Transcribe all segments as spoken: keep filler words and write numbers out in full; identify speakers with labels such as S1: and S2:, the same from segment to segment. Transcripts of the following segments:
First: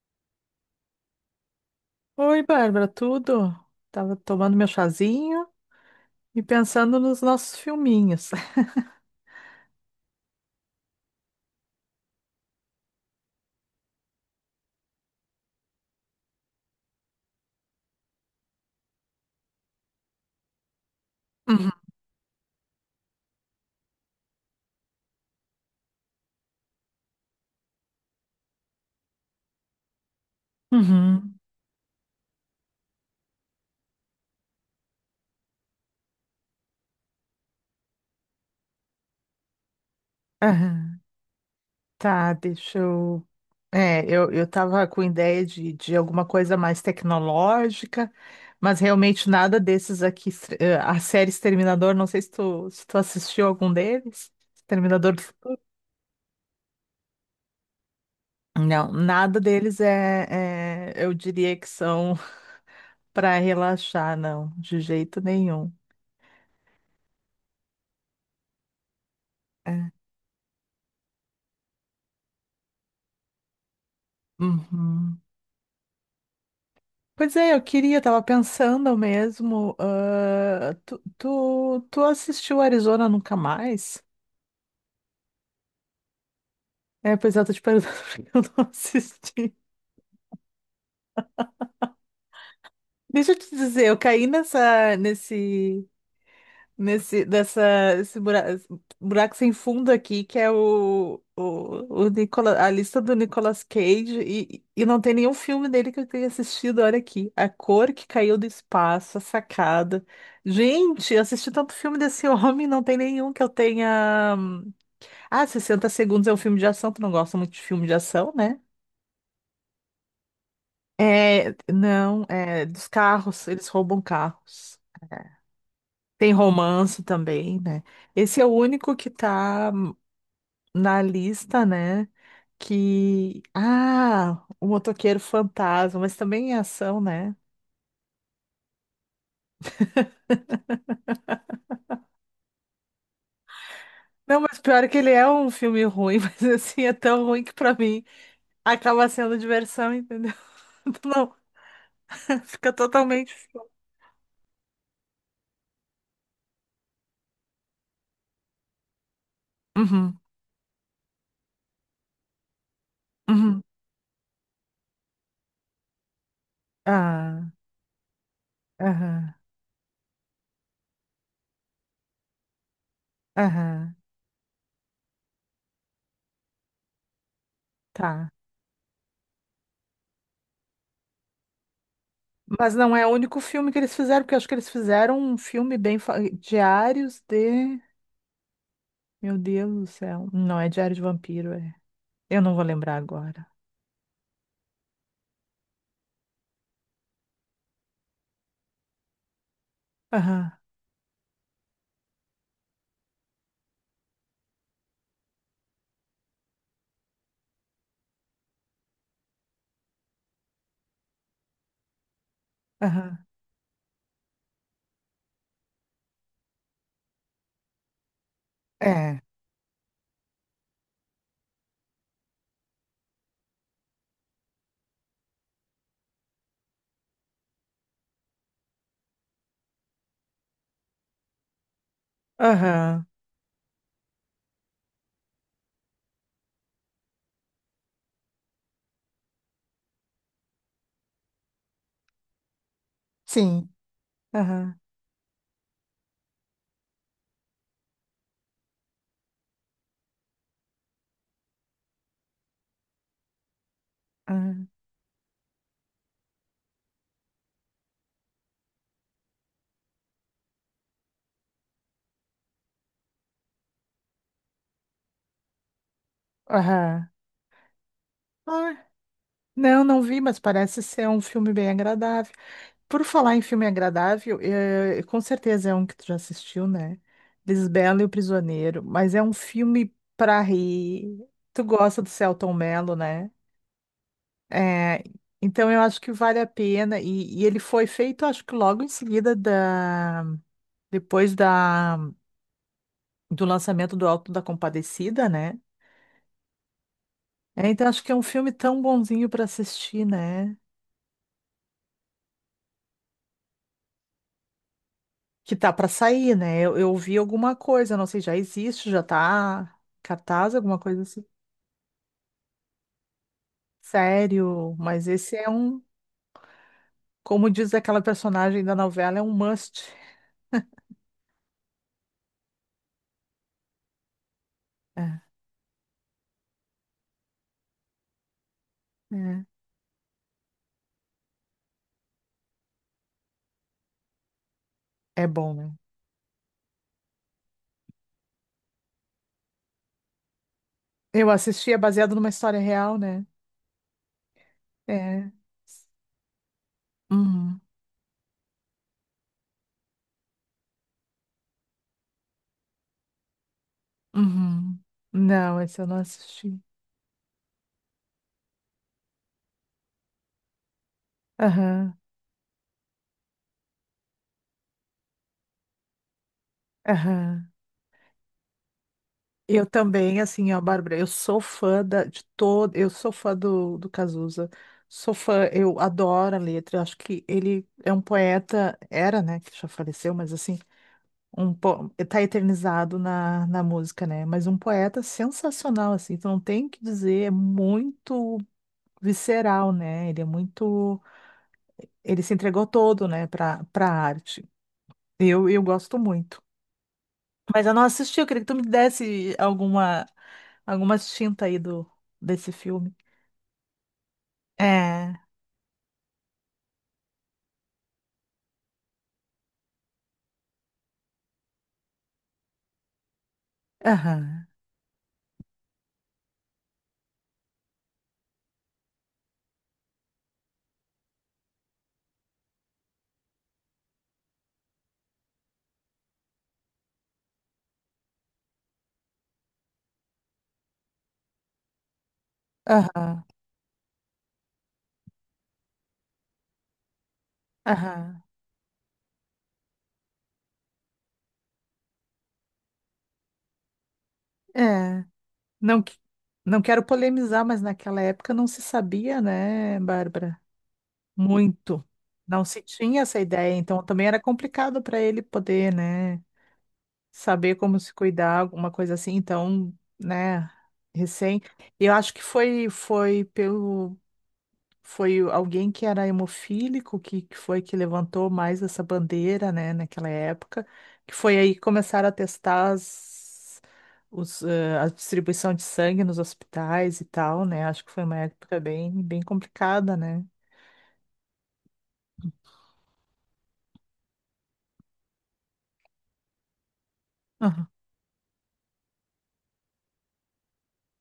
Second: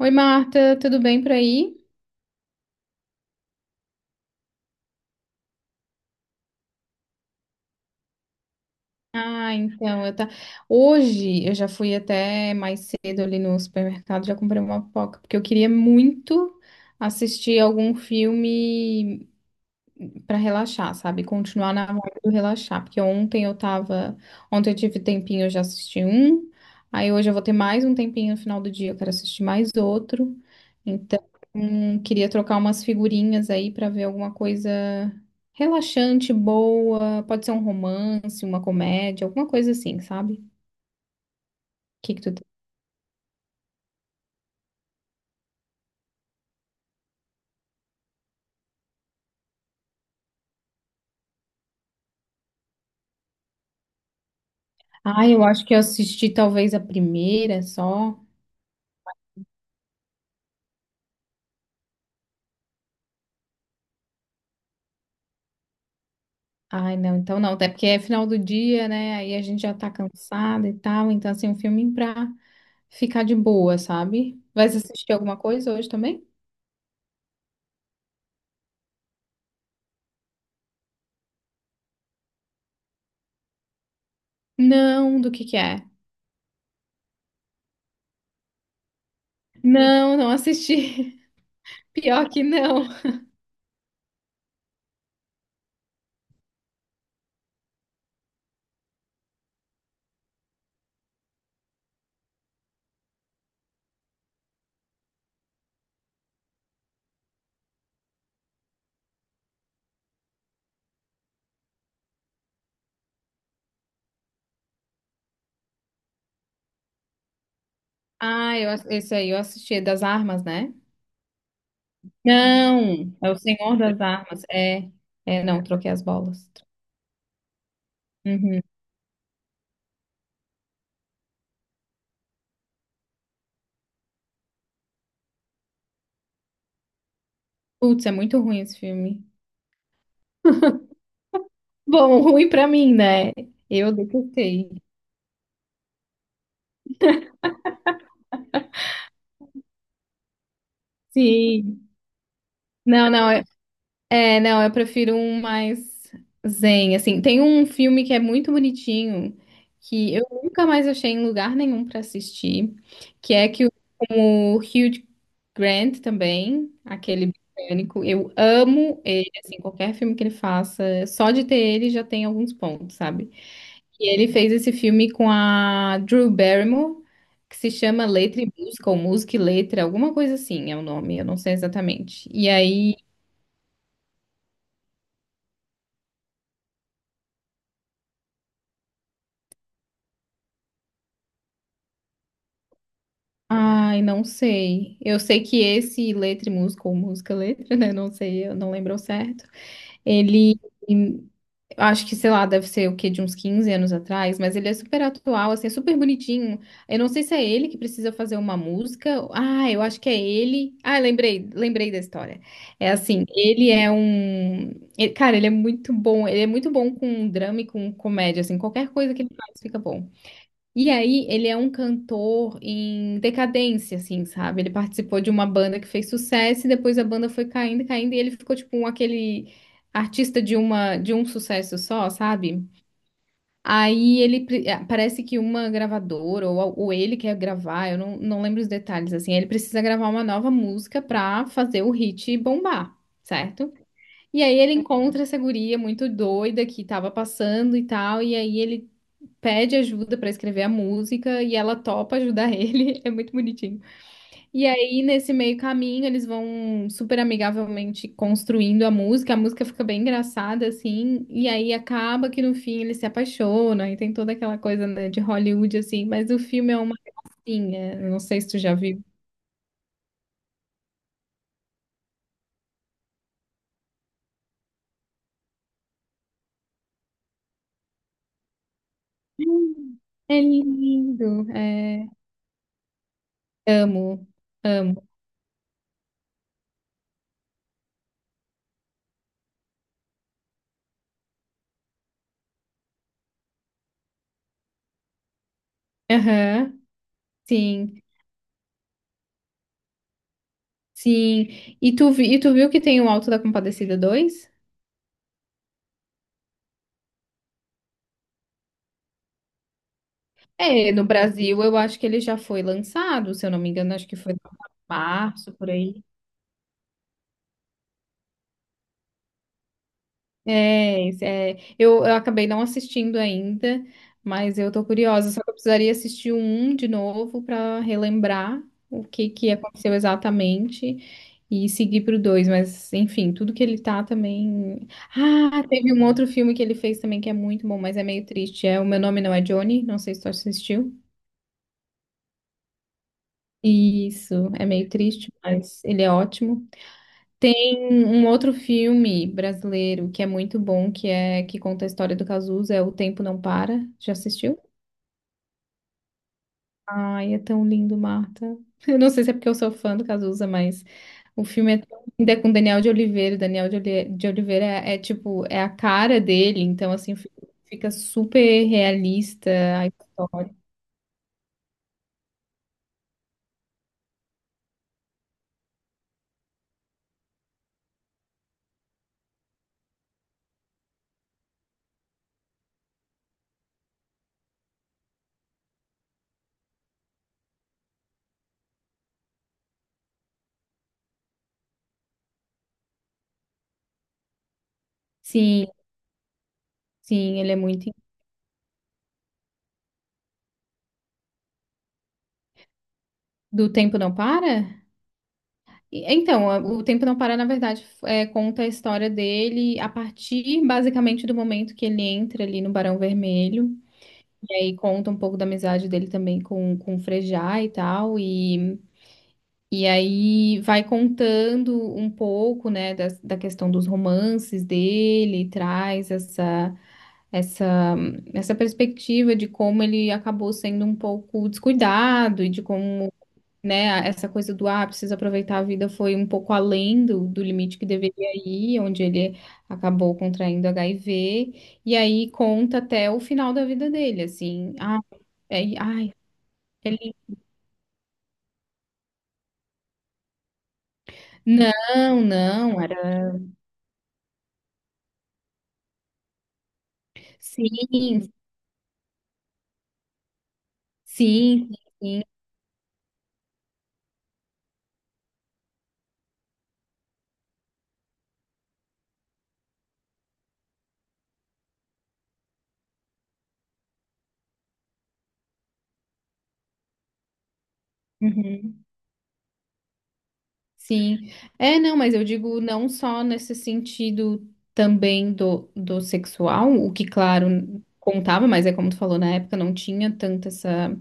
S1: Oi, Marta, tudo bem por aí?
S2: Oi, Bárbara, tudo? Tava tomando meu chazinho e pensando nos nossos filminhos.
S1: Ah, então, eu tá. Hoje eu já fui até mais cedo ali no supermercado, já comprei uma pipoca, porque eu queria muito assistir algum filme pra relaxar, sabe?
S2: Uhum.
S1: Continuar na vibe do relaxar, porque ontem eu tava, ontem eu tive tempinho, eu já assisti um, aí hoje eu vou ter mais um tempinho no final do dia, eu quero assistir mais outro. Então,
S2: Uhum.
S1: hum, queria trocar umas figurinhas aí pra ver alguma coisa relaxante, boa, pode ser um romance, uma comédia, alguma coisa assim, sabe? O
S2: Aham.
S1: que que
S2: Tá,
S1: tu tem?
S2: deixa eu. É, eu, eu tava com ideia de, de, alguma coisa mais tecnológica, mas realmente nada desses aqui. estre- eh, A série Exterminador, não sei se tu, se tu assistiu algum deles. Exterminador do
S1: Ah, eu
S2: Fu-.
S1: acho que eu assisti talvez a primeira só.
S2: Não, nada deles é, é- eu diria que são para relaxar, não, de jeito nenhum.
S1: Ai, não, então não, até porque é final do dia, né? Aí a gente já
S2: É.
S1: tá cansada e tal, então assim, um filme pra ficar de boa, sabe? Vai assistir
S2: Uhum.
S1: alguma coisa hoje também?
S2: Pois é, eu queria, tava pensando mesmo. ah, tu, tu, tu assistiu Arizona Nunca Mais?
S1: Não, do que que é?
S2: É, pois é, eu tô te perguntando porque eu não assisti.
S1: Não, não assisti. Pior que não.
S2: Deixa eu te dizer, eu caí nessa, nesse, nesse dessa esse buraco, buraco sem fundo aqui que é o o, o Nicola- a lista do Nicolas Cage e, e não tem nenhum filme dele que eu tenha assistido. Olha aqui, A Cor que Caiu do Espaço, A Sacada. Gente, eu assisti tanto filme desse homem, não tem nenhum que eu tenha. Ah, Sessenta Segundos é um filme de ação, tu não gosta muito de filme de ação,
S1: Ah,
S2: né?
S1: eu, ass- esse aí eu assisti, é das armas, né?
S2: É, não, é dos
S1: Não, é o
S2: carros, eles
S1: Senhor
S2: roubam
S1: das Armas.
S2: carros.
S1: É,
S2: É,
S1: é, não, troquei as
S2: tem
S1: bolas.
S2: romance também, né? Esse é o
S1: Uhum.
S2: único que tá na lista, né? Que. Ah, o Motoqueiro Fantasma, mas também é ação, né?
S1: Putz, é muito ruim esse filme. Bom, ruim pra mim, né? Eu
S2: Não, mas
S1: detestei.
S2: pior é que ele é um filme ruim, mas assim, é tão ruim que pra mim acaba sendo diversão, entendeu? Não,
S1: Sim.
S2: fica
S1: Não, não.
S2: totalmente fora.
S1: É, não, eu prefiro um mais zen, assim. Tem um filme que é muito bonitinho, que
S2: Uhum,
S1: eu nunca mais achei em lugar nenhum pra assistir, que é
S2: uhum.
S1: que o, com o Hugh Grant também, aquele
S2: Ah,
S1: britânico, eu amo ele,
S2: aham,
S1: assim, qualquer filme que ele faça, só de ter ele já tem alguns pontos, sabe?
S2: aham,
S1: E ele fez esse filme com a Drew Barrymore, que se chama
S2: tá.
S1: Letra e Música, ou Música e Letra, alguma coisa assim é o nome, eu não sei exatamente. E
S2: Mas não
S1: aí...
S2: é o único filme que eles fizeram, porque eu acho que eles fizeram um filme bem, fa- Diários de. Meu Deus do céu. Não é Diário de Vampiro, é. Eu não vou lembrar agora.
S1: Ai, não sei. Eu sei que esse letra e música, ou música e letra, né? Não sei, eu não lembro ao certo. Ele, em- acho que, sei lá, deve ser o quê, de uns quinze anos atrás, mas ele é super atual, assim, é super bonitinho. Eu não sei se é ele que precisa fazer uma música. Ah, eu acho que é ele. Ah, lembrei, lembrei da história. É
S2: Aham.
S1: assim, ele é um. Ele- cara, ele é muito bom. Ele é muito bom com drama e com comédia, assim, qualquer coisa
S2: É.
S1: que ele faz fica bom. E aí, ele é um cantor em decadência, assim, sabe? Ele participou de uma banda que fez sucesso e depois a banda foi caindo, caindo e ele ficou tipo um, aquele artista de uma de um sucesso só, sabe?
S2: Aham.
S1: Aí ele pre- eh, parece que uma gravadora ou, a- ou ele quer gravar, eu não, não lembro os detalhes assim. Ele precisa gravar uma nova música pra fazer o hit bombar,
S2: Sim.
S1: certo? E aí ele
S2: Aham.
S1: encontra essa guria muito doida que tava passando e tal, e aí ele pede ajuda pra escrever a música e ela topa ajudar ele. É muito bonitinho. E
S2: Aham.
S1: aí, nesse meio caminho, eles vão super amigavelmente construindo a música. A música fica bem engraçada, assim. E aí acaba que no fim ele se apaixona e tem toda aquela coisa, né, de Hollywood, assim. Mas o filme é uma
S2: Aham.
S1: gracinha. Eu não sei se tu já
S2: Ah,
S1: viu.
S2: não, não vi, mas parece ser um filme bem agradável. Por falar em filme agradável, eh, com certeza é um que tu já assistiu, né? Lisbela e o Prisioneiro, mas é um filme
S1: Hum.
S2: pra
S1: É
S2: rir.
S1: lindo.
S2: Tu gosta
S1: É,
S2: do Selton Mello, né?
S1: amo,
S2: É,
S1: amo.
S2: então eu acho que vale a pena. E, e ele foi feito, acho que logo em seguida da, depois da, do lançamento do Alto da Compadecida, né?
S1: Aham,
S2: É, então
S1: sim,
S2: acho que é um filme tão bonzinho pra assistir, né?
S1: sim. E tu, vi- e tu viu que tem o Alto da Compadecida dois?
S2: Que tá pra sair, né? Eu, eu vi alguma coisa, não sei, já existe, já tá cartaz, alguma
S1: É,
S2: coisa
S1: no
S2: assim.
S1: Brasil eu acho que ele já foi lançado, se eu não me engano, acho que foi em
S2: Sério, mas esse é
S1: março, por
S2: um,
S1: aí.
S2: como diz aquela personagem da novela, é um must.
S1: É, esse- é, eu, eu acabei não assistindo ainda, mas eu tô
S2: É,
S1: curiosa, só que eu precisaria assistir um de novo para relembrar o que
S2: é,
S1: que aconteceu exatamente e seguir pro dois, mas enfim, tudo que ele tá também.
S2: é bom,
S1: Ah,
S2: né?
S1: teve um outro filme que ele fez também que é muito bom, mas é meio triste. É O Meu Nome Não É Johnny, não sei se tu assistiu.
S2: Eu assisti, é baseado numa história real, né?
S1: Isso, é meio
S2: É.
S1: triste, mas ele é ótimo.
S2: Uhum,
S1: Tem um outro filme brasileiro que é muito bom, que é que conta a história do Cazuza, é O Tempo Não Para. Já assistiu?
S2: uhum. Não, esse eu não assisti.
S1: Ai, é tão lindo, Marta. Eu não sei se é porque eu sou fã do Cazuza, mas o filme é
S2: Aham,
S1: tão lindo, é com Daniel de Oliveira. Daniel de, Oli- de Oliveira é, é, tipo, é a cara dele, então assim fi-
S2: aham.
S1: fica super realista
S2: Eu
S1: a
S2: também, assim,
S1: história.
S2: ó, Bárbara, eu sou fã da, de todo, eu sou fã do, do Cazuza, sou fã, eu adoro a letra, eu acho que ele é um poeta, era, né, que já faleceu, mas assim, um, po- tá eternizado na, na música, né, mas um poeta sensacional, assim, tu não tem o que dizer, é muito visceral, né, ele é muito, ele se entregou todo, né, pra, pra arte, eu, eu
S1: Sim,
S2: gosto muito.
S1: sim, ele é
S2: Mas eu não
S1: muito.
S2: assisti, eu queria que tu me desse alguma, alguma tinta aí do, desse filme.
S1: Do Tempo Não Para?
S2: É,
S1: E- Então, a- o Tempo Não Para, na verdade, f- é, conta a história dele a partir, basicamente, do momento que ele entra ali no Barão Vermelho.
S2: aham,
S1: E aí conta um pouco da amizade dele também com, com o Frejá e tal. E, e aí vai contando um pouco, né, das- da questão dos romances dele, traz essa, essa, essa perspectiva de como ele acabou sendo um pouco descuidado e de como,
S2: aham,
S1: né? Essa coisa do ah, precisa aproveitar a vida foi um pouco além do, do limite que
S2: aham,
S1: deveria ir, onde ele acabou contraindo H I V, e aí conta até o final da vida dele, assim, ah,
S2: é.
S1: é,
S2: Não, que-
S1: ai,
S2: não quero
S1: ele...
S2: polemizar, mas naquela época não se sabia, né, Bárbara? Muito.
S1: Não,
S2: Não se
S1: não,
S2: tinha essa
S1: era
S2: ideia, então também era complicado para ele poder, né, saber como se
S1: sim,
S2: cuidar, alguma coisa assim. Então, né, recém.
S1: sim,
S2: Eu acho que
S1: sim,
S2: foi, foi pelo. Foi o- alguém que era hemofílico que, que foi que levantou mais essa bandeira, né, naquela época, que foi aí que começaram a testar as, os, eh, a distribuição de sangue nos hospitais e tal, né? Acho que foi uma época
S1: uhum,
S2: bem, bem complicada, né?
S1: sim. É, não, mas eu digo não só nesse sentido também do, do sexual, o que,
S2: Aham.
S1: claro, contava, mas é como tu falou, na época não tinha tanta essa,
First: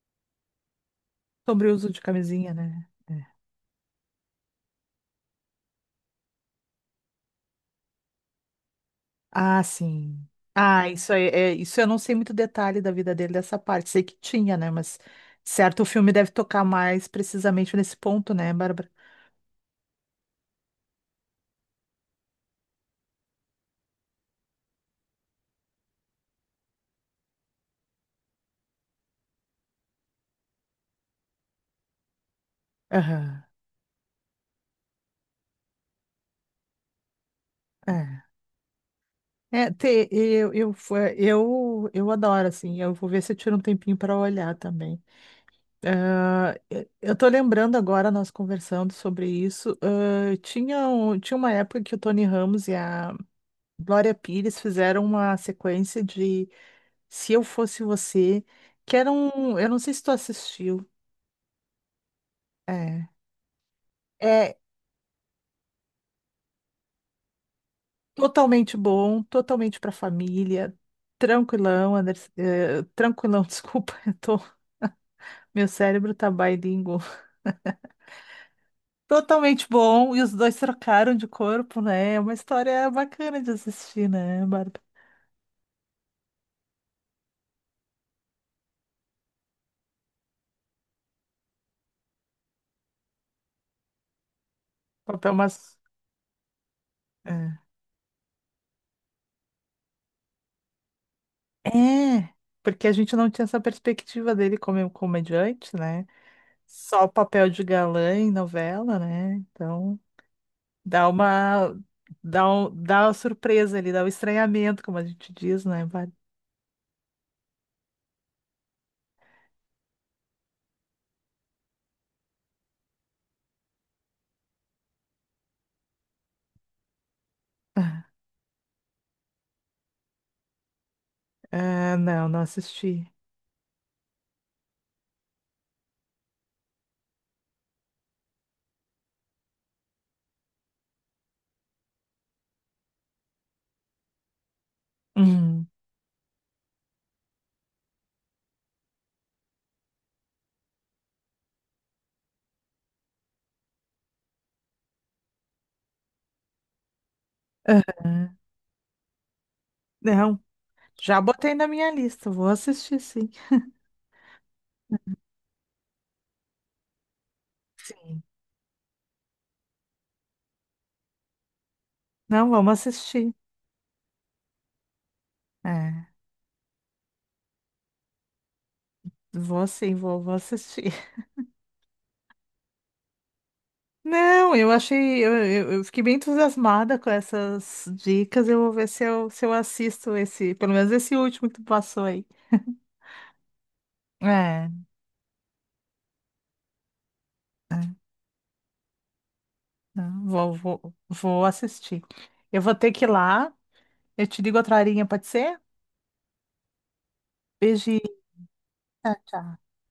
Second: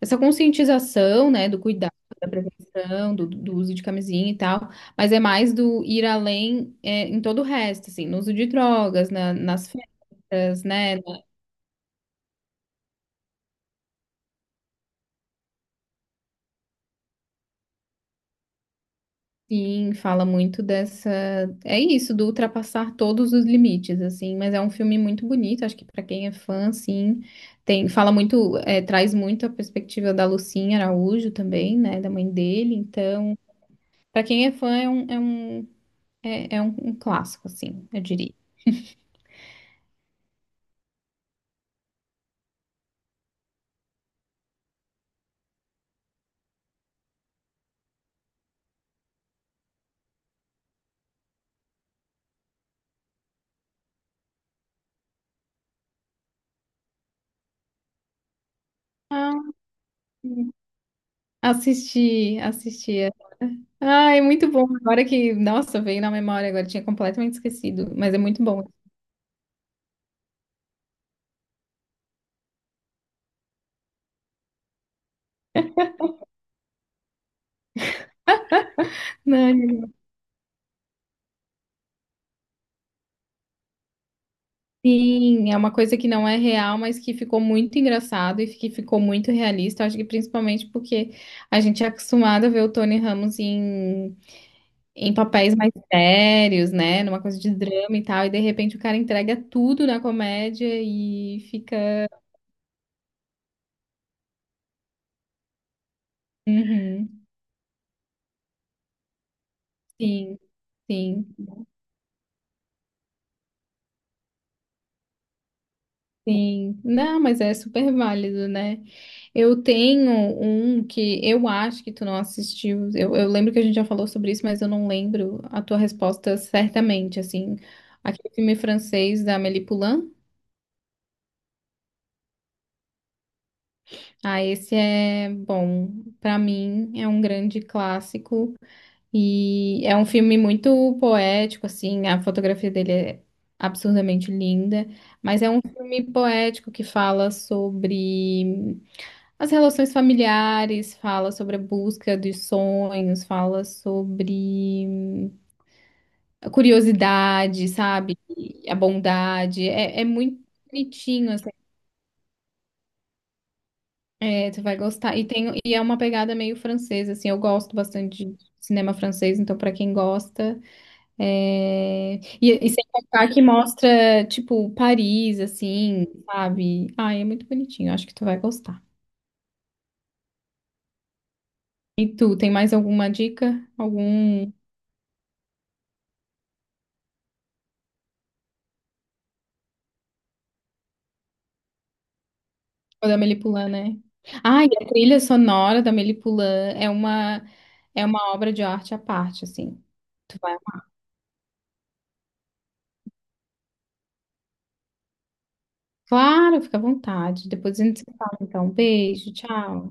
S1: essa conscientização, né, do
S2: Sobre o uso
S1: cuidado,
S2: de
S1: da
S2: camisinha, né?
S1: prevenção,
S2: É.
S1: do, do uso de camisinha e tal, mas é mais do ir além, é, em todo o resto, assim, no uso de drogas, na-
S2: Ah,
S1: nas
S2: sim.
S1: festas,
S2: Ah,
S1: né,
S2: isso
S1: na...
S2: aí, é, isso eu não sei muito detalhe da vida dele dessa parte. Sei que tinha, né? Mas certo, o filme deve tocar mais precisamente nesse ponto, né, Bárbara?
S1: sim, fala muito dessa, é isso, do ultrapassar todos os limites, assim, mas é um filme muito bonito, acho que pra quem é fã, assim, tem, fala muito, é, traz muito a perspectiva da Lucinha Araújo também, né, da mãe dele, então,
S2: Aham.
S1: pra quem é fã, é um, é um, é é um um clássico, assim, eu
S2: É.
S1: diria.
S2: É, te- eu, eu, fo- eu, eu adoro, assim, eu vou ver se eu tiro um tempinho para olhar também. Ah, eu eu tô lembrando agora, nós conversando sobre isso, ah, tinha, um- tinha uma época que o Tony Ramos e a Glória Pires fizeram uma sequência de Se Eu Fosse Você, que era um, eu não sei se tu assistiu,
S1: Assisti,
S2: é,
S1: assisti. Ai, muito
S2: é
S1: bom. Agora que, nossa, veio na memória, agora tinha completamente esquecido, mas é muito bom.
S2: totalmente bom, totalmente pra família, tranquilão, Anderson, eh, tranquilão, desculpa, eu tô. Meu cérebro tá bilíngue. Totalmente
S1: Não,
S2: bom, e os dois trocaram de corpo, né? É uma história bacana de assistir, né, Bárbara?
S1: sim, é uma coisa que não é real, mas que ficou muito engraçado e que ficou muito realista. Acho que principalmente porque a gente é acostumado a ver o Tony Ramos em, em
S2: Papel
S1: papéis mais
S2: mas
S1: sérios, né? Numa coisa de
S2: é.
S1: drama e tal, e de repente o cara entrega tudo na comédia e fica.
S2: É, porque a gente não tinha essa perspectiva dele como comediante, né? Só o
S1: Uhum,
S2: papel de galã em novela, né? Então,
S1: sim,
S2: dá
S1: sim.
S2: uma dá um, dá uma surpresa ali, dá um estranhamento, como a gente diz, né, Bárbara?
S1: Sim, não, mas é super válido, né? Eu tenho um que eu acho que tu não assistiu. Eu, eu lembro que a gente já falou sobre isso, mas eu não lembro a tua resposta certamente, assim. Aquele filme francês da Amélie Poulain.
S2: Ah, não, não assisti.
S1: Ah, esse é bom. Pra mim, é um grande clássico. E é um filme muito poético, assim. A fotografia dele é absurdamente linda. Mas é um
S2: Uhum.
S1: filme poético que fala sobre as relações familiares, fala sobre a busca dos sonhos, fala sobre a curiosidade, sabe?
S2: Aham.
S1: A bondade. É, é
S2: Não,
S1: muito
S2: já
S1: bonitinho, assim.
S2: botei na minha lista, vou assistir, sim.
S1: É, tu vai gostar. E, tem, e é uma pegada meio francesa, assim. Eu gosto
S2: Sim.
S1: bastante de cinema francês, então pra quem gosta. É,
S2: Não,
S1: E, e
S2: vamos
S1: sem contar
S2: assistir.
S1: que mostra, tipo, Paris, assim,
S2: É,
S1: sabe? Ai, é muito bonitinho. Acho que tu vai gostar.
S2: vou sim, vou, vou assistir.
S1: E tu, tem mais alguma dica? Algum...
S2: Não, eu achei, eu, eu- eu fiquei bem entusiasmada com essas dicas. Eu vou ver se eu, se eu assisto esse, pelo menos esse último que tu passou aí.
S1: O da Melipulã, né?
S2: É,
S1: Ah,
S2: é,
S1: e a trilha sonora da Melipulã é uma, é uma obra de arte à parte, assim.
S2: não,
S1: Tu
S2: vou,
S1: vai,
S2: vou, vou assistir. Eu vou ter que ir lá. Eu te ligo outra horinha, pode ser?
S1: claro, fica à vontade. Depois a gente se
S2: Beijinho,
S1: fala, então. Um
S2: tchau,
S1: beijo,
S2: tchau.
S1: tchau.